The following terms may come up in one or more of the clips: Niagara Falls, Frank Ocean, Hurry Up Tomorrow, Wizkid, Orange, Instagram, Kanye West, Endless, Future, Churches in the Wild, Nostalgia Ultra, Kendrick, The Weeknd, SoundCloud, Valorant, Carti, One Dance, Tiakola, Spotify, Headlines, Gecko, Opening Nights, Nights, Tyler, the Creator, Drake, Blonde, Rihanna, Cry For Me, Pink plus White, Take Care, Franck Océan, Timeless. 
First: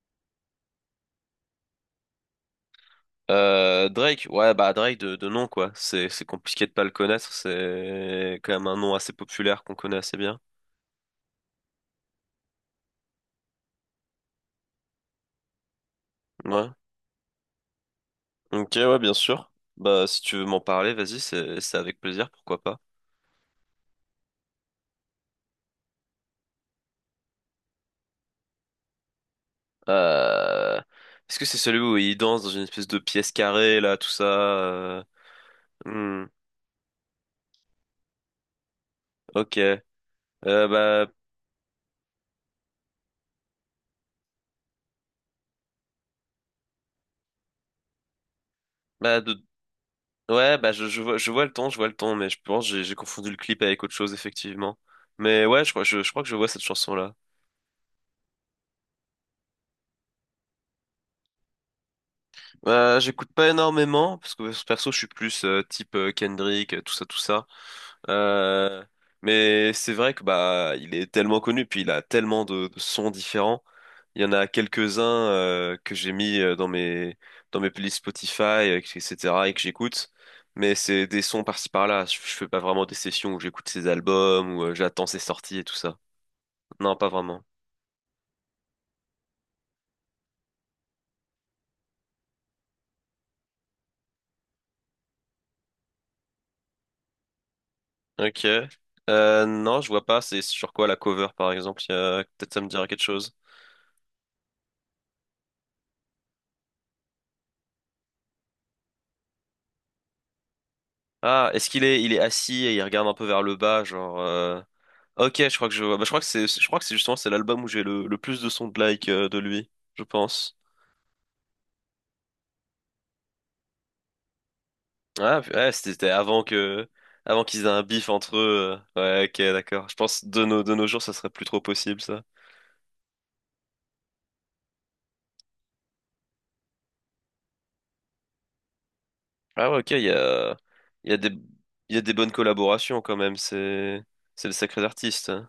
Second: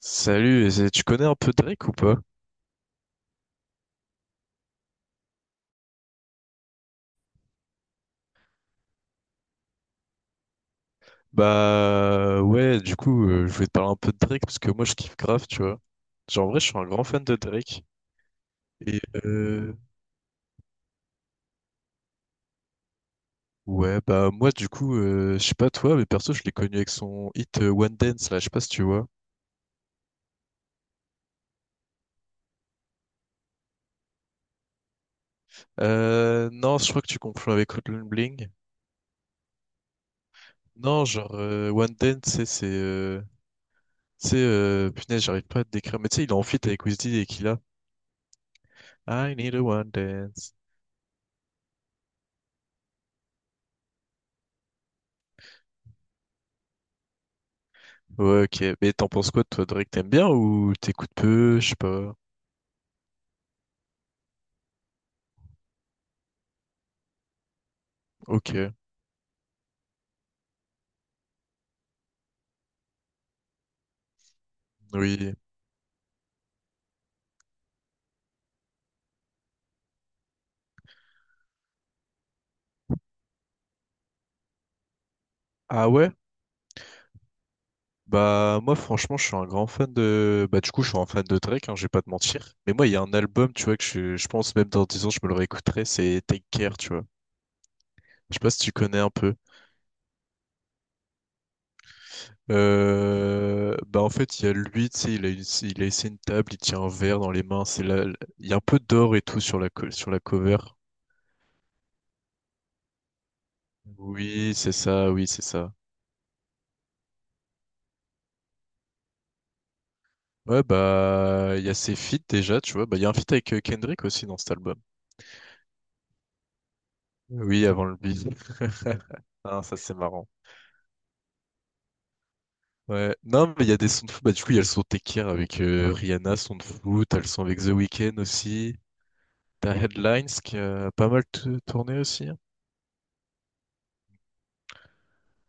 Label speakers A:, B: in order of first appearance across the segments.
A: Salut, et tu connais un peu Drake ou pas?
B: Drake, ouais, bah Drake de nom, quoi. C'est compliqué de pas le connaître. C'est quand même un nom assez populaire qu'on connaît assez bien.
A: Bah ouais, du coup, je voulais te parler un peu de Drake parce que moi je kiffe grave, tu vois. Genre en vrai, je
B: Ouais.
A: suis un grand fan de Drake.
B: Ok, ouais,
A: Et
B: bien sûr. Bah, si tu veux m'en parler, vas-y, c'est avec plaisir, pourquoi pas.
A: ouais, bah moi du coup, je sais pas toi, mais perso, je l'ai connu avec son hit One Dance là, je sais pas si tu vois.
B: Euh, Est-ce que c'est celui où il danse dans une espèce de pièce carrée, là, tout ça? Hmm,
A: Non, je crois que tu confonds avec Hotline Bling.
B: ok. Euh,
A: Non,
B: bah,
A: genre One Dance, tu sais, punaise, j'arrive pas à te décrire. Mais tu sais, il est en feat avec Wizkid et qu'il a
B: bah,
A: I
B: de-
A: need a one dance.
B: ouais, bah, je vois, je vois le ton, mais je pense que j'ai confondu le clip avec autre chose, effectivement. Mais ouais, je crois, je crois que je vois cette chanson-là.
A: Ouais, ok. Mais t'en penses quoi, toi, Drake, t'aimes bien ou t'écoutes peu? Je sais pas.
B: J'écoute pas énormément parce que perso je suis plus type Kendrick, tout ça, tout ça.
A: Ok.
B: Euh, mais c'est vrai que bah il est tellement connu puis il a tellement de sons différents. Il y en a quelques-uns
A: Oui.
B: que j'ai mis dans mes playlists Spotify, etc. et que j'écoute. Mais c'est des sons par-ci par-là. Je fais pas vraiment des sessions où j'écoute ses albums ou j'attends ses sorties et tout
A: Ah
B: ça.
A: ouais?
B: Non, pas vraiment.
A: Bah, moi, franchement, je suis un grand fan de. Bah, du coup, je suis un fan de Drake, hein, je vais pas te mentir. Mais moi, il y a un album, tu vois, que je pense même dans 10 ans, je me le réécouterai, c'est Take Care, tu vois. Je sais
B: Ok.
A: pas si tu connais un peu.
B: Non, je vois pas. C'est sur quoi la cover par exemple? Peut-être ça me dira quelque chose.
A: Bah en fait, il y a lui, tu sais, il a essayé une table, il tient un verre dans les mains. C'est là, il y a un peu d'or et tout sur sur la cover.
B: Ah, il est assis et il regarde un peu vers le bas, genre.
A: Oui, c'est ça, oui,
B: Ok,
A: c'est
B: je crois
A: ça.
B: que je vois. Bah, je crois que c'est justement c'est l'album où j'ai le plus de sons de like de lui, je pense.
A: Ouais, bah, il y a ses feats déjà, tu vois. Bah, il y a un feat avec Kendrick aussi dans cet album.
B: Ah, ouais, c'était avant qu'ils
A: Oui,
B: aient un
A: avant le
B: bif
A: beat.
B: entre eux. Ouais, ok,
A: Ah, ça,
B: d'accord. Je
A: c'est
B: pense
A: marrant.
B: de nos jours, ça serait plus trop possible ça.
A: Ouais. Non, mais il y a des sons de fou. Bah, du coup, il y a le son Tekir avec Rihanna, son de fou. T'as le son avec The Weeknd aussi.
B: Ah
A: T'as
B: ouais, ok,
A: Headlines qui a pas
B: il y a
A: mal
B: des, il y
A: tourné
B: a des
A: aussi,
B: bonnes
A: hein.
B: collaborations quand même. C'est le sacré artiste, hein.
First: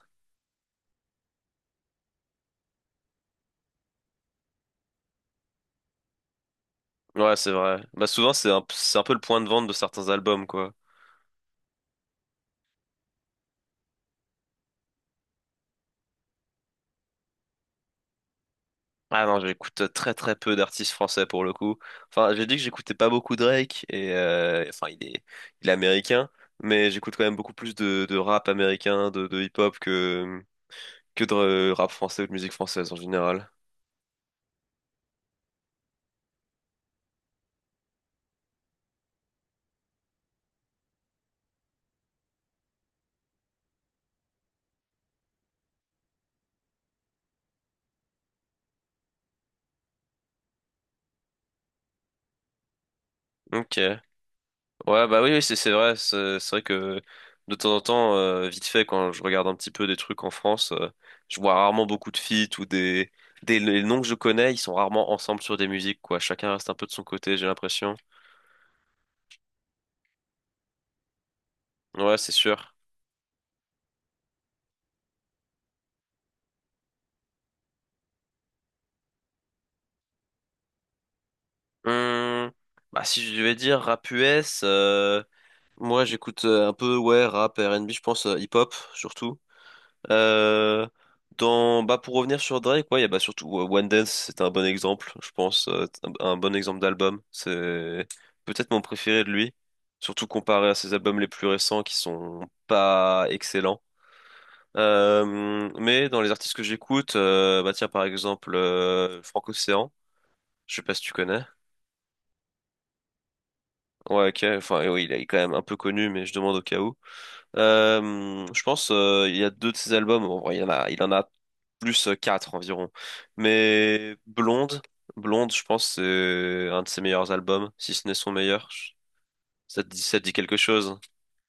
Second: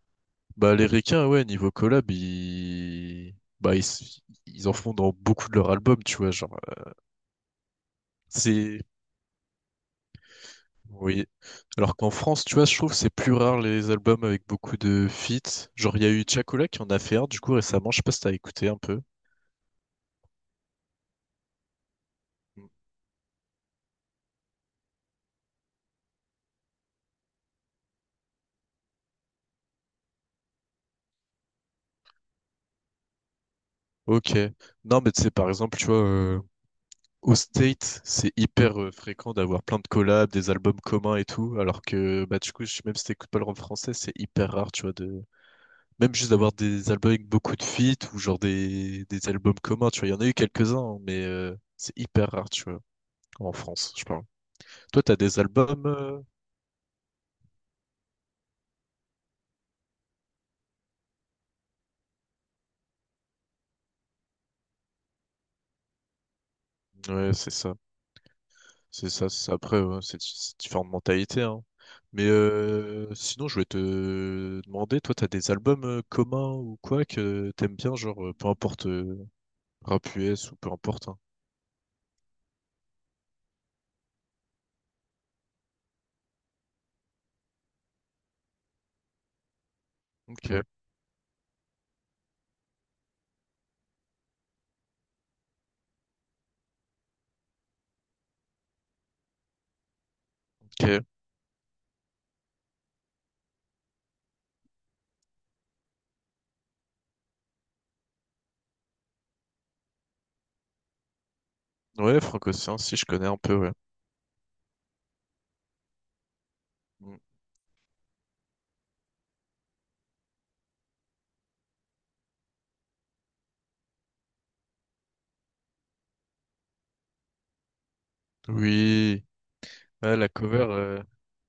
A: Bah, les requins, ouais, niveau collab, ils. Bah, ils en font dans beaucoup de leurs albums, tu vois, genre,
B: Ouais, c'est vrai. Bah souvent
A: c'est.
B: c'est un peu le point de vente de certains albums quoi.
A: Oui. Alors qu'en France, tu vois, je trouve que c'est plus rare les albums avec beaucoup de feats. Genre, il y a eu Tiakola qui en a fait un, du coup, récemment, je sais pas si t'as écouté un peu.
B: Ah non, j'écoute très très peu d'artistes français pour le coup. Enfin, j'ai dit que
A: Mm.
B: j'écoutais pas beaucoup Drake et enfin il est américain, mais j'écoute quand même beaucoup plus de rap américain, de hip-hop que de rap français ou de musique française en général.
A: Ok. Non, mais tu sais, par exemple, tu vois, au state, c'est hyper fréquent d'avoir plein de collabs, des albums communs et tout, alors que bah du coup, même si t'écoutes pas le rap français, c'est hyper rare, tu vois, de même juste d'avoir des albums avec beaucoup de feats ou genre des albums communs, tu vois, il y en a eu quelques-uns, mais c'est hyper rare, tu vois, en France,
B: Ok.
A: je parle. Toi,
B: Ouais,
A: t'as
B: bah oui,
A: des
B: oui,
A: albums, euh,
B: c'est vrai que de temps en temps, vite fait, quand je regarde un petit peu des trucs en France, je vois rarement beaucoup de feats ou des les noms que je connais, ils sont rarement ensemble sur des musiques quoi. Chacun reste un peu de son
A: Ouais,
B: côté, j'ai
A: c'est ça,
B: l'impression.
A: c'est ça, c'est ça. Après, ouais, c'est différentes mentalités, hein.
B: Ouais,
A: Mais
B: c'est sûr.
A: sinon, je voulais te demander, toi, t'as des albums communs ou quoi que t'aimes bien, genre, peu importe. Rap US ou peu importe, hein.
B: Hum, bah, si je devais dire rap US, moi j'écoute un peu ouais rap, R&B, je pense hip-hop surtout.
A: Ok,
B: Euh, dans bah pour revenir sur Drake, ouais, il y a bah surtout One Dance, c'est un bon exemple, je pense, un bon exemple d'album. C'est peut-être mon préféré de lui, surtout comparé à ses
A: ok.
B: albums les plus récents qui sont pas excellents. Mais dans les artistes que j'écoute, bah tiens par exemple Franck Océan, je sais pas si tu connais.
A: Ouais, Franco-Océan, si je connais un peu, ouais.
B: Ouais, ok. Enfin, oui, il est quand même un peu connu, mais je demande au cas où.
A: Mm.
B: Je pense il y a deux de ses albums. En vrai, il en a plus quatre environ. Mais Blonde, Blonde, je pense c'est un de ses meilleurs albums, si ce n'est son meilleur.
A: Oui.
B: Ça te dit,
A: Ah,
B: ça te dit quelque chose?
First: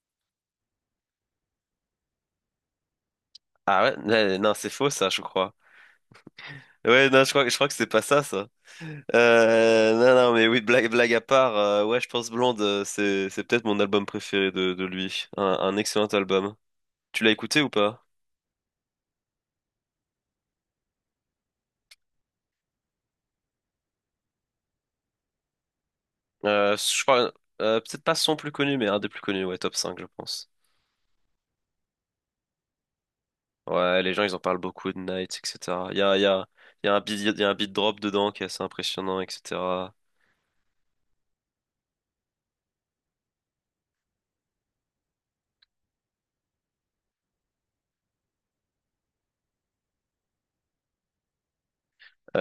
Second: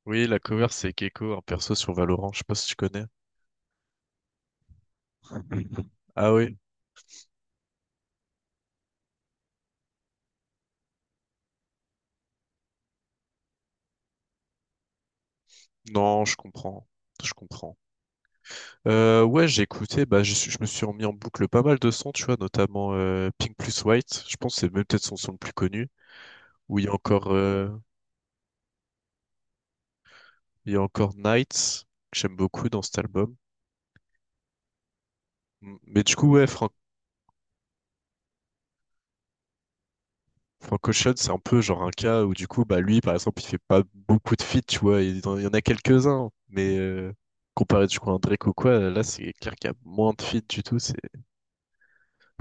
A: oui, la cover c'est Gecko, un perso sur Valorant, je sais pas si tu connais.
B: Ah ouais, mais non, c'est faux ça, je crois.
A: Ah oui,
B: Ouais, non, je crois que c'est pas ça, ça. Non, non, mais oui, blague à part, ouais, je pense Blonde, c'est peut-être mon album préféré de lui. Un excellent
A: non, je
B: album.
A: comprends,
B: Tu l'as
A: je
B: écouté ou
A: comprends.
B: pas?
A: Ouais, j'ai écouté, bah, je me suis remis en boucle pas mal de sons, tu vois, notamment Pink plus White, je pense que c'est même peut-être son son le plus connu, où il y a
B: Je crois,
A: encore,
B: peut-être pas son plus connu, mais un des plus connus, ouais, top 5 je pense.
A: il y a encore Nights, que j'aime beaucoup dans cet album.
B: Ouais, les gens, ils en parlent beaucoup de Night,
A: Mm.
B: etc.
A: Mais du coup, ouais,
B: Il y a il y a un beat drop dedans qui est assez impressionnant, etc.
A: Frank Ocean, c'est un peu genre un cas où du coup, bah lui, par exemple, il fait pas beaucoup de feats, tu vois, il y en a quelques-uns, mais comparé du coup à un Drake ou quoi, là c'est clair qu'il y a moins de feats du tout, c'est,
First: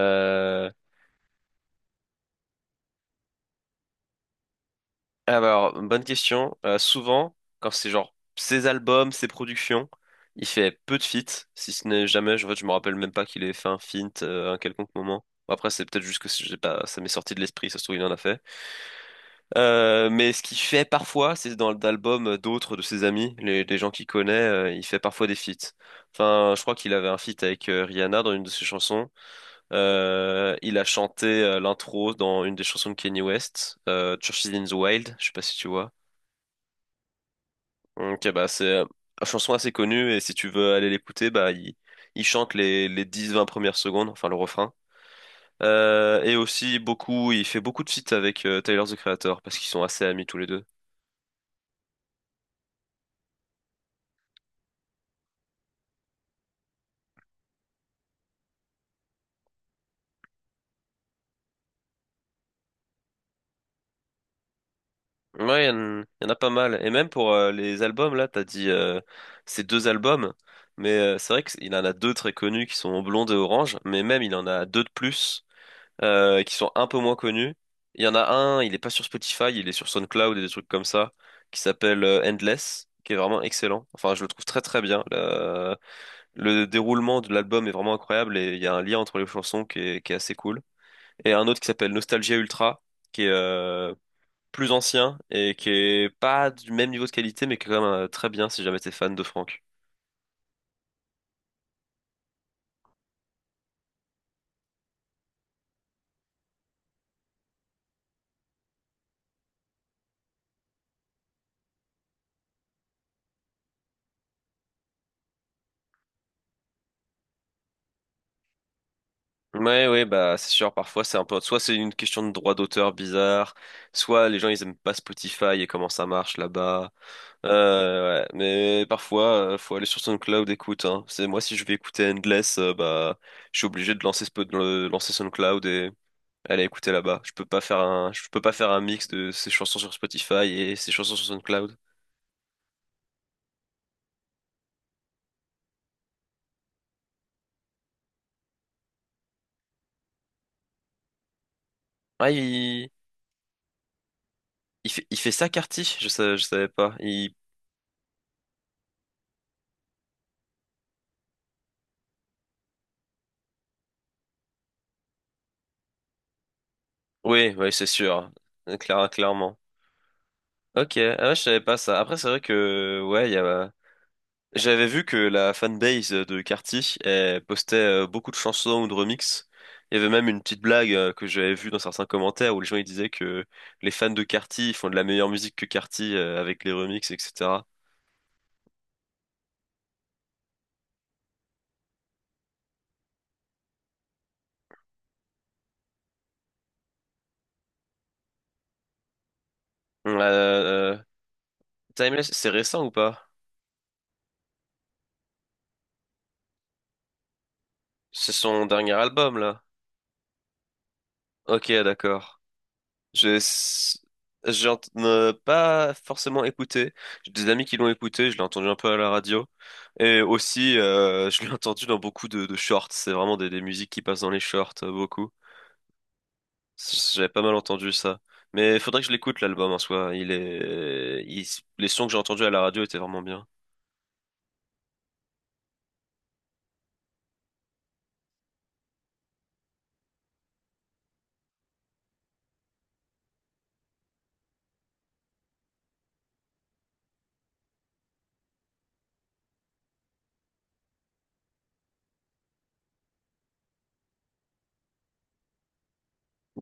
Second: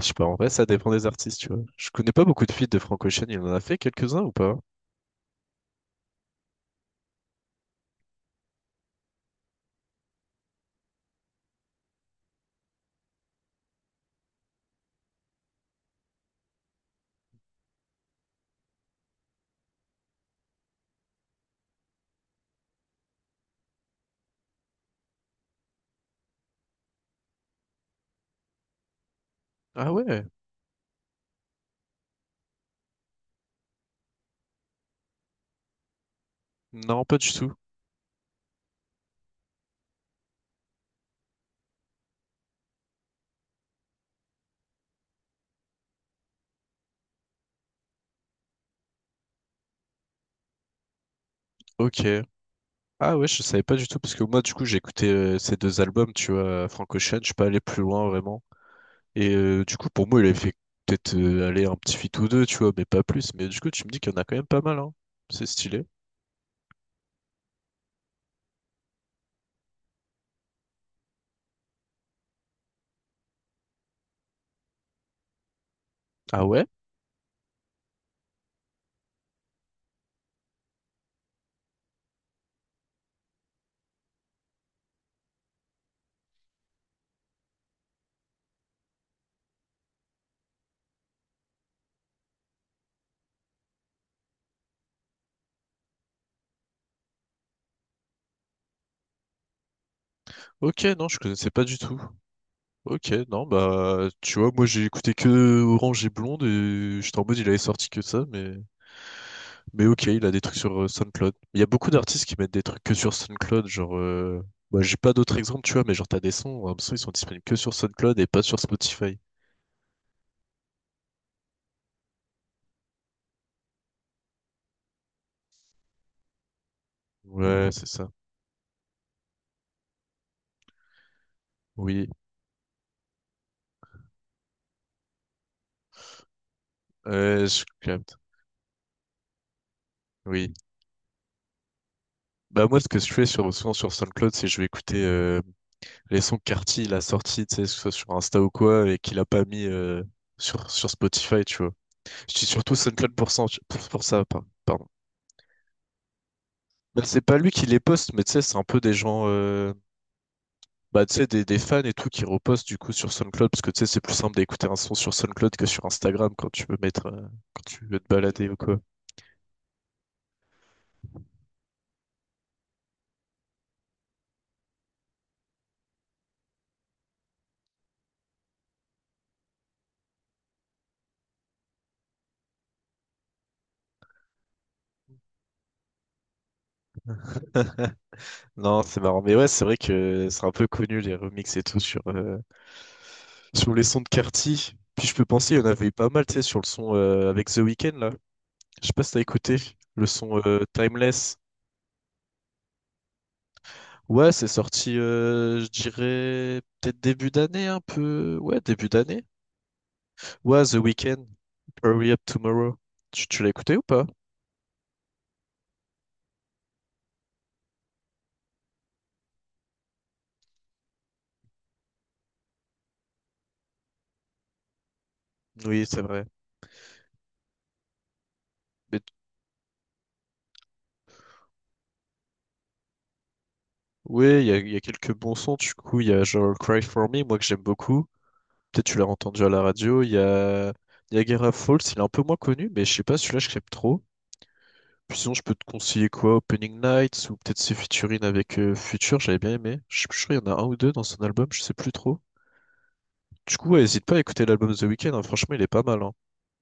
A: je sais pas, en vrai ça dépend des artistes, tu vois. Je connais pas beaucoup de feats de Frank Ocean, il en a fait quelques-uns ou pas?
B: ah bah alors, bonne question. Souvent, quand c'est genre ses albums, ses productions, il fait peu de feats, si ce n'est jamais, en fait, je me rappelle même pas qu'il ait fait un feat à un quelconque moment. Bon, après, c'est peut-être juste que j'ai pas, ça m'est sorti de l'esprit, ça se trouve, il en a fait. Mais ce qu'il fait parfois, c'est dans l'album d'autres de ses amis, les gens qu'il connaît, il fait parfois des feats. Enfin, je crois qu'il avait un feat avec Rihanna dans une de ses chansons.
A: Ah ouais?
B: Il a chanté l'intro dans une des chansons de Kanye West, Churches in the Wild, je sais pas si tu vois.
A: Non, pas du tout.
B: Donc, bah, c'est une chanson assez connue et si tu veux aller l'écouter, bah, il chante les 10-20 premières secondes, enfin le refrain. Et aussi beaucoup, il fait beaucoup de feats avec Tyler, the Creator parce qu'ils sont assez amis tous les deux.
A: Ok. Ah ouais, je savais pas du tout, parce que moi, du coup, j'ai écouté ces deux albums, tu vois, Frank Ocean, je suis pas allé plus loin, vraiment. Et du coup, pour moi, il avait fait peut-être aller un petit feat ou deux, tu vois, mais pas plus. Mais du coup, tu me dis qu'il y en a quand même pas mal, hein. C'est
B: Ouais,
A: stylé.
B: en y en a pas mal. Et même pour les albums, là, t'as dit ces deux albums. Mais c'est vrai qu'il en a deux très connus qui sont Blonde et Orange. Mais même, il en a deux de plus
A: Ah
B: qui
A: ouais?
B: sont un peu moins connus. Il y en a un, il est pas sur Spotify, il est sur SoundCloud et des trucs comme ça, qui s'appelle Endless, qui est vraiment excellent. Enfin, je le trouve très très bien. Le déroulement de l'album est vraiment incroyable et il y a un lien entre les chansons qui est assez cool. Et un autre qui s'appelle Nostalgia Ultra, qui est plus ancien et qui est pas du même niveau de qualité, mais qui est quand même très bien si jamais t'es fan de Franck.
A: Ok, non, je connaissais pas du tout. Ok, non, bah, tu vois, moi, j'ai écouté que Orange et Blonde, et j'étais en mode, il avait sorti que ça, mais. Mais ok, il a des trucs sur SoundCloud. Il y a beaucoup d'artistes qui mettent des trucs que sur SoundCloud, genre. Bah j'ai pas d'autres exemples, tu vois, mais genre t'as des sons, un son, ils sont disponibles que sur SoundCloud et pas sur Spotify.
B: Ouais, ouais, bah c'est sûr, parfois c'est un peu. Soit c'est une question de droit d'auteur bizarre, soit les gens ils aiment pas Spotify et comment ça marche là-bas.
A: Ouais, c'est ça.
B: Ouais, mais parfois faut aller sur SoundCloud écoute, hein. C'est moi si je vais
A: Oui.
B: écouter Endless, bah je suis obligé de lancer, lancer SoundCloud et aller écouter là-bas.
A: Euh, je capte.
B: Je peux pas faire un mix de ces chansons sur Spotify
A: Oui.
B: et ces chansons sur SoundCloud.
A: Bah moi, ce que je fais souvent sur SoundCloud, c'est je vais écouter les sons que Carti il a sortis, tu sais, que ce soit sur Insta ou quoi, et qu'il a pas mis sur Spotify, tu vois.
B: Ouais,
A: Je dis surtout SoundCloud pour ça, pardon.
B: Il fait ça, Carty? Je savais pas.
A: Bah, c'est
B: Il...
A: pas lui qui les poste, mais tu sais, c'est un peu des gens, bah, tu sais, des fans et tout qui repostent du coup sur SoundCloud, parce que tu sais, c'est plus simple d'écouter un son sur SoundCloud que sur Instagram quand tu veux mettre, euh,
B: Oui,
A: quand
B: oui,
A: tu
B: c'est
A: veux te
B: sûr.
A: balader ou quoi.
B: Clairement. Ok, ah ouais, je savais pas ça. Après, c'est vrai que, ouais, il y a... J'avais vu que la fanbase de Carty elle postait beaucoup de chansons ou de remixes. Il y avait même une petite blague que j'avais vue dans certains commentaires où les gens ils disaient que les fans de Carty ils font de la meilleure musique que Carty avec les remixes, etc.
A: Non, c'est marrant. Mais ouais, c'est vrai que c'est un peu connu les remixes et tout sur les sons de Carti. Puis je peux penser, il y en avait eu pas mal, tu sais, sur le son avec The Weeknd là. Je sais pas si t'as écouté le son
B: Euh, euh,
A: Timeless.
B: Timeless, c'est récent ou pas?
A: Ouais, c'est sorti, je dirais, peut-être début d'année, un
B: C'est
A: peu. Ouais,
B: son
A: début
B: dernier
A: d'année.
B: album, là.
A: Ouais, The Weeknd,
B: Ok,
A: Hurry Up
B: d'accord.
A: Tomorrow. Tu,
B: J'ai
A: tu l'as écouté ou
B: s-
A: pas?
B: j'ai ent- Pas forcément écouté. J'ai des amis qui l'ont écouté, je l'ai entendu un peu à la radio. Et aussi, je l'ai entendu dans beaucoup de shorts. C'est vraiment des musiques qui passent dans les shorts, beaucoup.
A: Oui, c'est vrai.
B: J'avais pas mal entendu ça. Mais faudrait
A: Mais-
B: que je l'écoute, l'album en soi. Il est... Les sons que j'ai entendus à la radio étaient vraiment bien.
A: oui, il y a quelques bons sons, du coup. Il y a genre Cry For Me, moi que j'aime beaucoup. Peut-être tu l'as entendu à la radio. Il y a Niagara Falls, il est un peu moins connu, mais je sais pas, celui-là, je l'aime trop. Puis sinon, je peux te conseiller quoi? Opening Nights ou peut-être ses featuring avec Future, j'avais bien aimé. Je suis plus sûr, il y en a un ou deux dans son album, je sais plus trop. Du coup, ouais, hésite pas à écouter l'album de The Weeknd, hein, franchement, il est pas mal, hein.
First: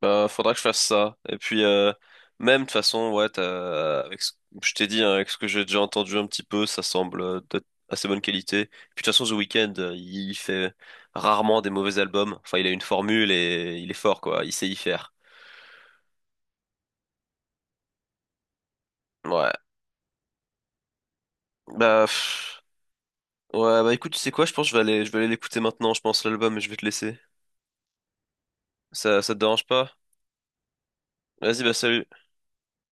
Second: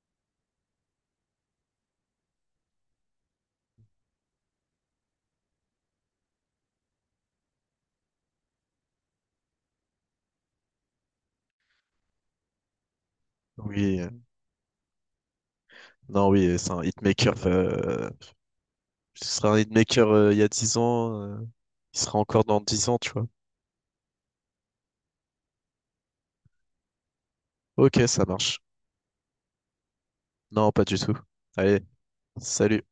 B: Bah, faudra que je fasse ça. Et puis, même de toute façon, ouais, je t'ai dit, hein, avec ce que j'ai déjà entendu un petit peu, ça semble d'être assez bonne qualité. Puis de toute façon, The Weeknd, il fait rarement des mauvais albums. Enfin, il a une formule et il est
A: Oui,
B: fort, quoi. Il sait y faire.
A: non, oui, c'est un hitmaker, ce
B: Ouais.
A: sera un hitmaker il y a 10 ans, il
B: Bah,
A: sera encore dans
B: pff.
A: 10 ans, tu vois.
B: Ouais, bah écoute, tu sais quoi, je pense que je vais aller l'écouter maintenant, je pense, l'album, et je vais te laisser.
A: Ok, ça marche.
B: Ça te dérange pas?
A: Non, pas du tout.
B: Vas-y, bah
A: Allez,
B: salut.
A: salut.